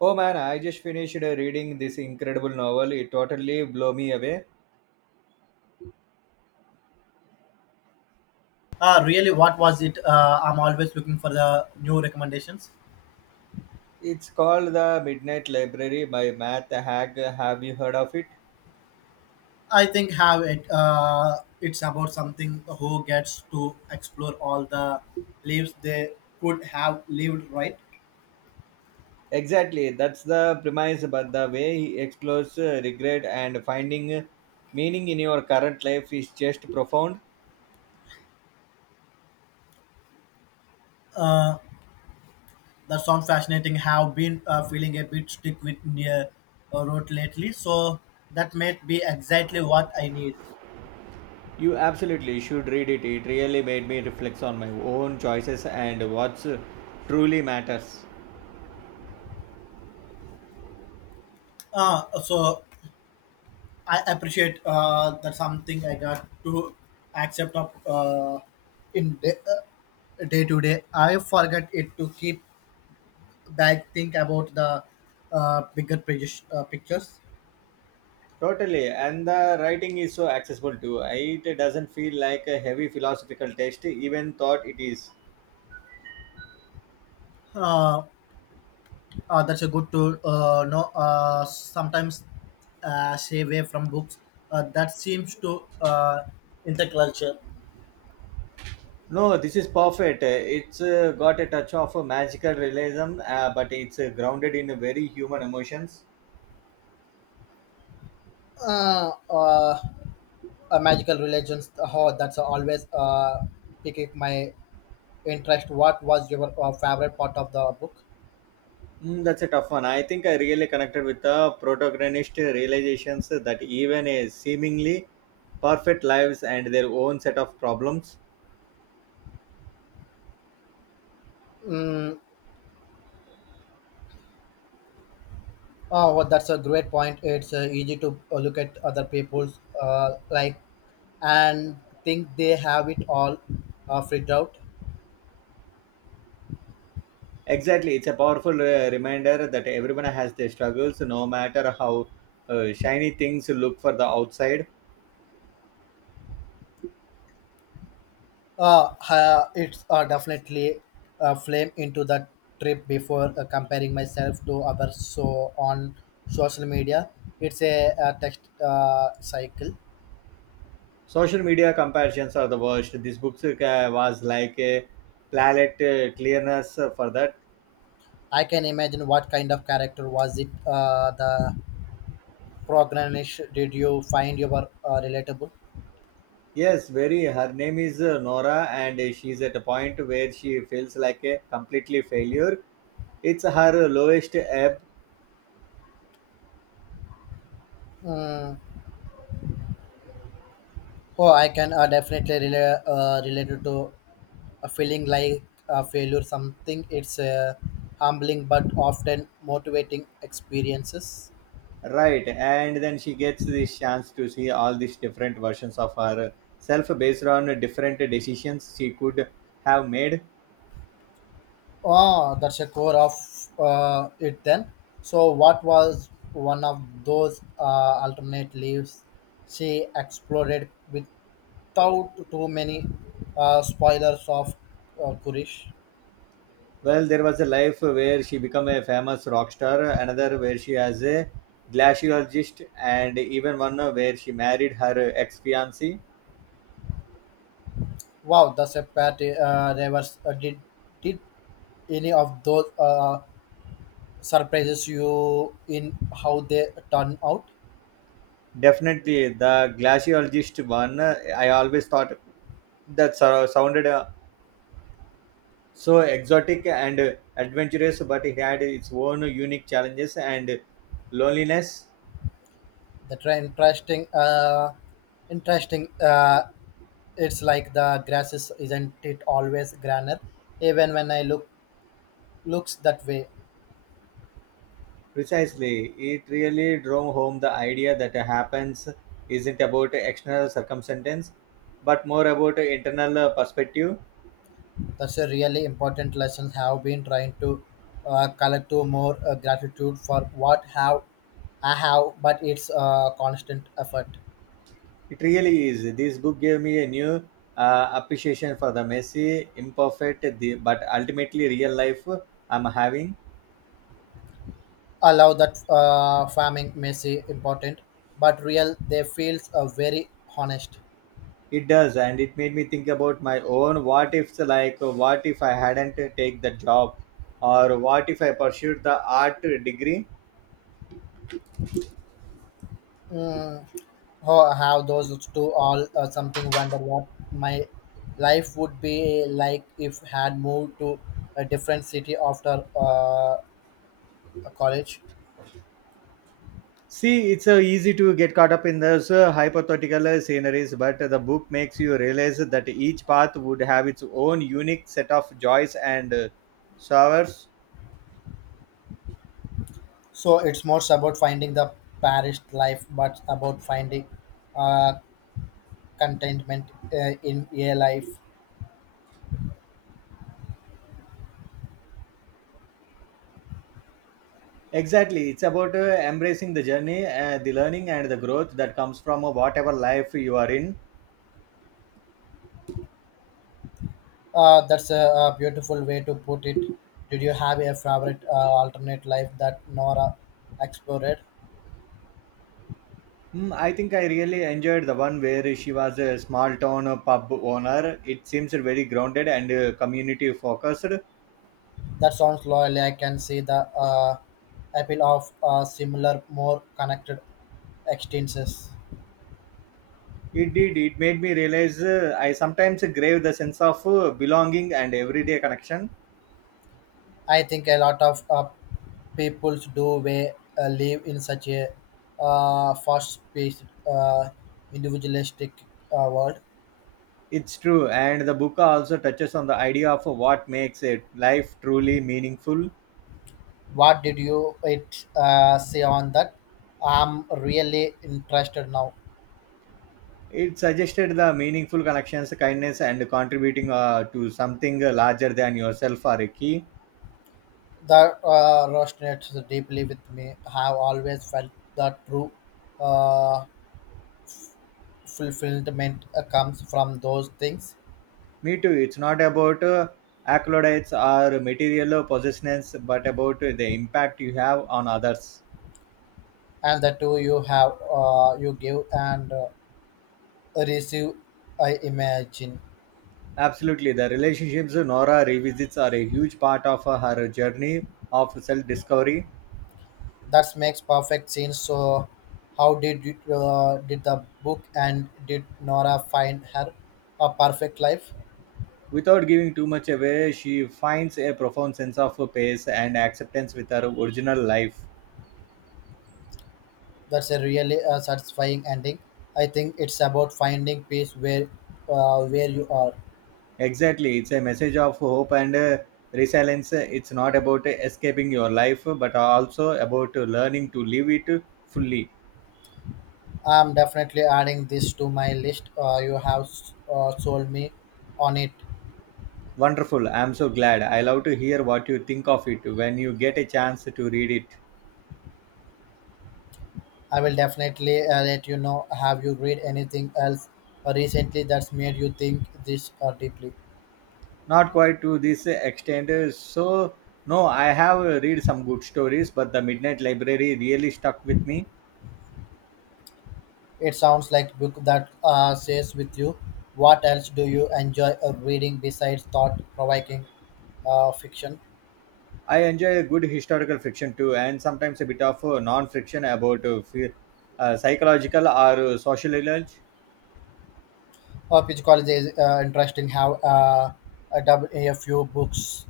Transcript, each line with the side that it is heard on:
right: Oh man, I just finished reading this incredible novel. It totally blew me away.
left: Really, what was it? I'm always looking for the new recommendations.
right: It's called The Midnight Library by Matt Haig. Have you heard of it?
left: I think have it. It's about something who gets to explore all the lives they could have lived. Right.
right: Exactly, that's the premise, but the way he explores regret and finding meaning in your current life is just profound.
left: Uh, that sounds fascinating. Have been feeling a bit stick with near road lately, so that might be exactly what I need.
right: You absolutely should read it. It really made me reflect on my own choices and what's truly matters.
left: So I appreciate that something I got to accept of in day, day to day. I forget it to keep back think about the bigger pictures. Pictures.
right: Totally, and the writing is so accessible too. It doesn't feel like a heavy philosophical text, even thought it is.
left: Uh, that's a good to know. Sometimes stay away from books. That seems to in the culture.
right: No, this is perfect. It's got a touch of a magical realism, but it's grounded in very human emotions.
left: Uh, uh, Magical religions. Oh, that's always pick up my interest, what was your favorite part of the book?
right: Mm, that's a tough one. I think I really connected with the protagonist realizations that even a seemingly perfect lives and their own set of problems.
left: Mm, oh, well, that's a great point. It's easy to look at other people's like and think they have it all figured out.
right: Exactly, it's a powerful reminder that everyone has their struggles, no matter how shiny things look for the outside.
left: It's definitely a flame into the trip before comparing myself to others. So on social media, it's a, text cycle.
right: Social media comparisons are the worst. This book was like a palette clearness for that.
left: I can imagine what kind of character was it the Progranish, did you find your relatable?
right: Yes, very. Her name is Nora, and she's at a point where she feels like a completely failure. It's her lowest ebb.
left: Mm, oh, I can definitely relate related to a feeling like a failure. Something it's a humbling but often motivating experiences.
right: Right, and then she gets this chance to see all these different versions of herself based on different decisions she could have made.
left: Oh, that's a core of it then. So, what was one of those alternate leaves she explored without too many spoilers of Kurish?
right: Well, there was a life where she became a famous rock star, another where she has a glaciologist, and even one where she married her ex fiancee.
left: Wow, the Sepati Rivers did any of those surprises you in how they turn out?
right: Definitely, the glaciologist one, I always thought that sounded so exotic and adventurous, but it had its own unique challenges and loneliness.
left: The tra- interesting, uh, interesting. It's like the grass is, isn't it always greener? Even when I looks that way,
right: Precisely, it really drove home the idea that happens isn't about external circumstance, but more about internal perspective.
left: that's a really important lesson. Have been trying to collect to more gratitude for what have I have, but it's a constant effort.
right: It really is. This book gave me a new appreciation for the messy, imperfect, the, but ultimately real life I'm having.
left: Allow that farming may seem important, but real they feels very honest.
right: It does, and it made me think about my own what ifs, like what if I hadn't take the job, or what if I pursued the art degree.
left: Mm, oh, how those two all something wonder what my life would be like if had moved to a different city after college.
right: See, it's easy to get caught up in those hypothetical sceneries, but the book makes you realize that each path would have its own unique set of joys and sorrows.
left: So it's more about finding the parish life, but about finding uh, contentment in a life.
right: Exactly, it's about embracing the journey, the learning, and the growth that comes from whatever life you are in.
left: That's a beautiful way to put it. Did you have a favorite alternate life that Nora explored?
right: Hmm, I think I really enjoyed the one where she was a small town pub owner. It seems very grounded and community focused.
left: That sounds loyal. I can see the appeal of similar, more connected extensions.
right: It did. It made me realize I sometimes crave the sense of belonging and everyday connection.
left: I think a lot of people do we live in such a fast-paced, uh, individualistic world.
right: It's true. And the book also touches on the idea of what makes a life truly meaningful.
left: What did you it say on that? I'm really interested now.
right: It suggested the meaningful connections, kindness, and contributing to something larger than yourself are a key.
left: That resonates deeply with me. I have always felt that true uh, fulfillment comes from those things,
right: Me too. It's not about accolades or material possessions, but about the impact you have on others.
left: and the two you have, you give and receive. I imagine
right: Absolutely. The relationships Nora revisits are a huge part of her journey of self discovery.
left: that makes perfect sense. So, how did it, did the book and did Nora find her a perfect life?
right: Without giving too much away, she finds a profound sense of peace and acceptance with her original life.
left: That's a really satisfying ending. I think it's about finding peace where you are.
right: Exactly. It's a message of hope and resilience. It's not about escaping your life, but also about learning to live it fully.
left: I'm definitely adding this to my list. You have sold me on it.
right: Wonderful. I'm so glad. I love to hear what you think of it when you get a chance to read it.
left: I will definitely let you know. Have you read anything else recently that's made you think this deeply?
right: Not quite to this extent, so no, I have read some good stories, but The Midnight Library really stuck with me.
left: It sounds like book that stays with you. What else do you enjoy reading besides thought-provoking fiction?
right: I enjoy a good historical fiction too, and sometimes a bit of non-fiction about psychological or social knowledge.
left: Psychology is interesting. How a few books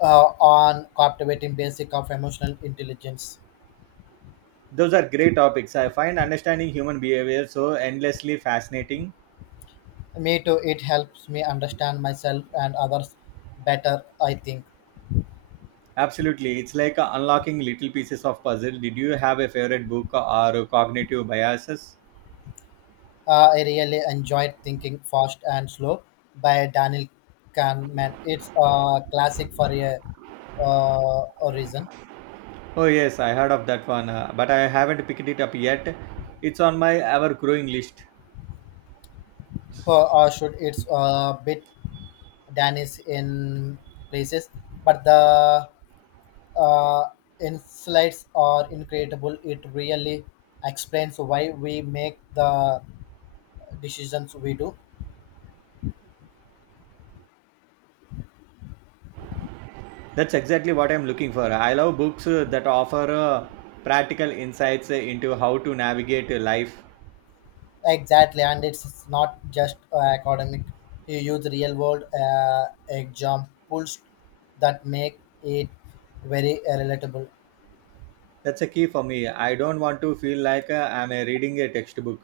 left: on captivating basic of emotional intelligence.
right: Those are great topics. I find understanding human behavior so endlessly fascinating.
left: Me too. It helps me understand myself and others better, I think.
right: Absolutely. It's like unlocking little pieces of puzzle. Did you have a favorite book or cognitive biases?
left: I really enjoyed Thinking Fast and Slow by Daniel Kahneman. It's a classic for a reason.
right: Oh yes, I heard of that one, but I haven't picked it up yet. It's on my ever-growing list.
left: Or should it's a bit Danish in places, but the uh, insights are incredible. It really explains why we make the decisions we do.
right: That's exactly what I'm looking for. I love books that offer practical insights into how to navigate life.
left: Exactly, and it's not just academic. You use real world examples that make it very relatable.
right: That's a key for me. I don't want to feel like I'm reading a textbook.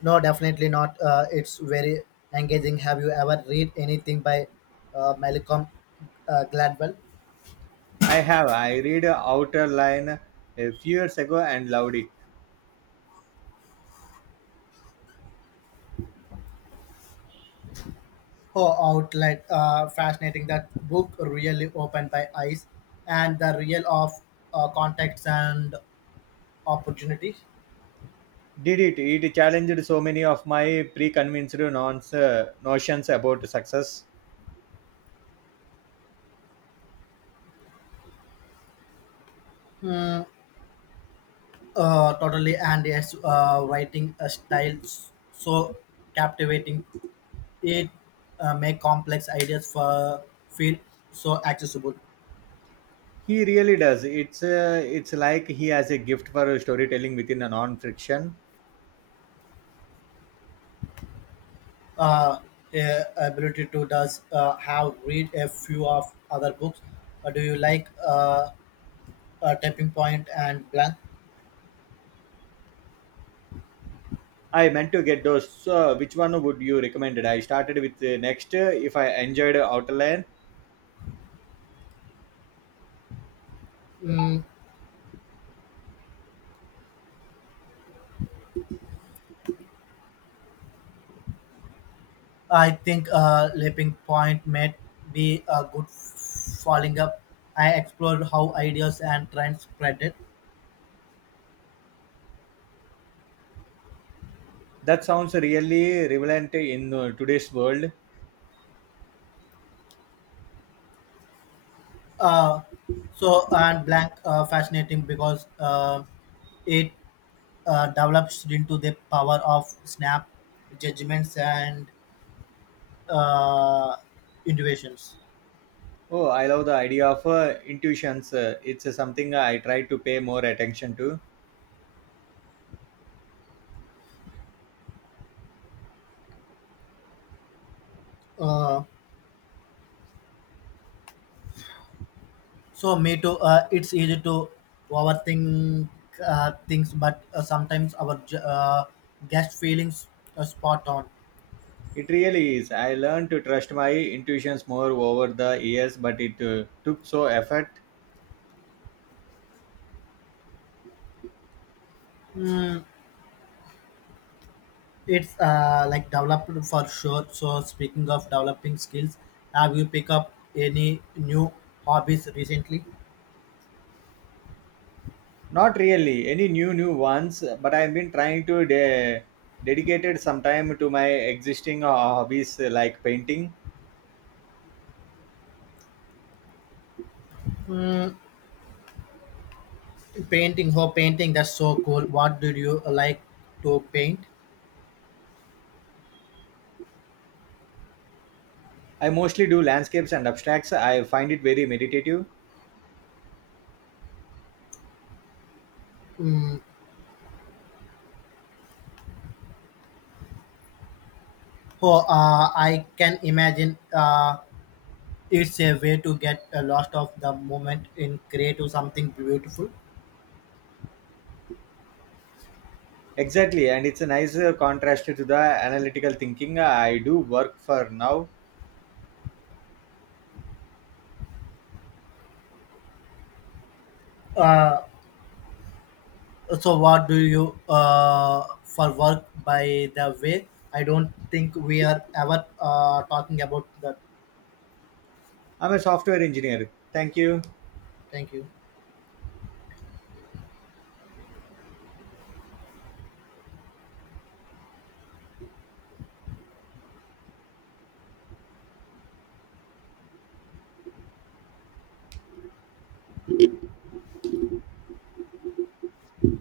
left: No, definitely not. It's very engaging. Have you ever read anything by Malcolm Gladwell?
right: I have. I read Outer Line a few years ago and loved it.
left: Oh, outlet fascinating. That book really opened my eyes and the real of contexts and opportunities.
right: Did it? It challenged so many of my preconceived notions about success.
left: Totally, and yes. Writing a so captivating. It make complex ideas for feel so accessible.
right: He really does. It's it's like he has a gift for storytelling within a non friction.
left: Uh, Ability to does have read a few of other books. Do you like Tapping Point and Blank?
right: I meant to get those. So, which one would you recommend? I started with next. If I enjoyed Outland,
left: Mm, I think Leaping Point may be a good following up. I explored how ideas and trends spread it
right: that sounds really relevant in today's world.
left: uh, so and blank fascinating because it develops into the power of snap judgments and uh, intuitions
right: Oh, I love the idea of intuitions. It's something I try to pay more attention to.
left: uh, me too it's easy to overthink things but sometimes our guest feelings are spot on.
right: It really is. I learned to trust my intuitions more over the years, but it took so effort.
left: Hmm. It's like developed for sure. So speaking of developing skills, have you picked up any new hobbies recently?
right: Not really any new ones, but I've been trying to dedicated some time to my existing hobbies like painting.
left: Hmm, painting, oh painting, that's so cool. What did you like to paint?
right: I mostly do landscapes and abstracts. I find it very meditative.
left: Hmm, oh, I can imagine it's a way to get a lot of the moment in create something beautiful.
right: Exactly, and it's a nice contrast to the analytical thinking I do work for now.
left: Uh, so what do you for work by the way, I don't think we are ever talking about that.
right: I'm a software engineer. Thank you.
left: Thank you.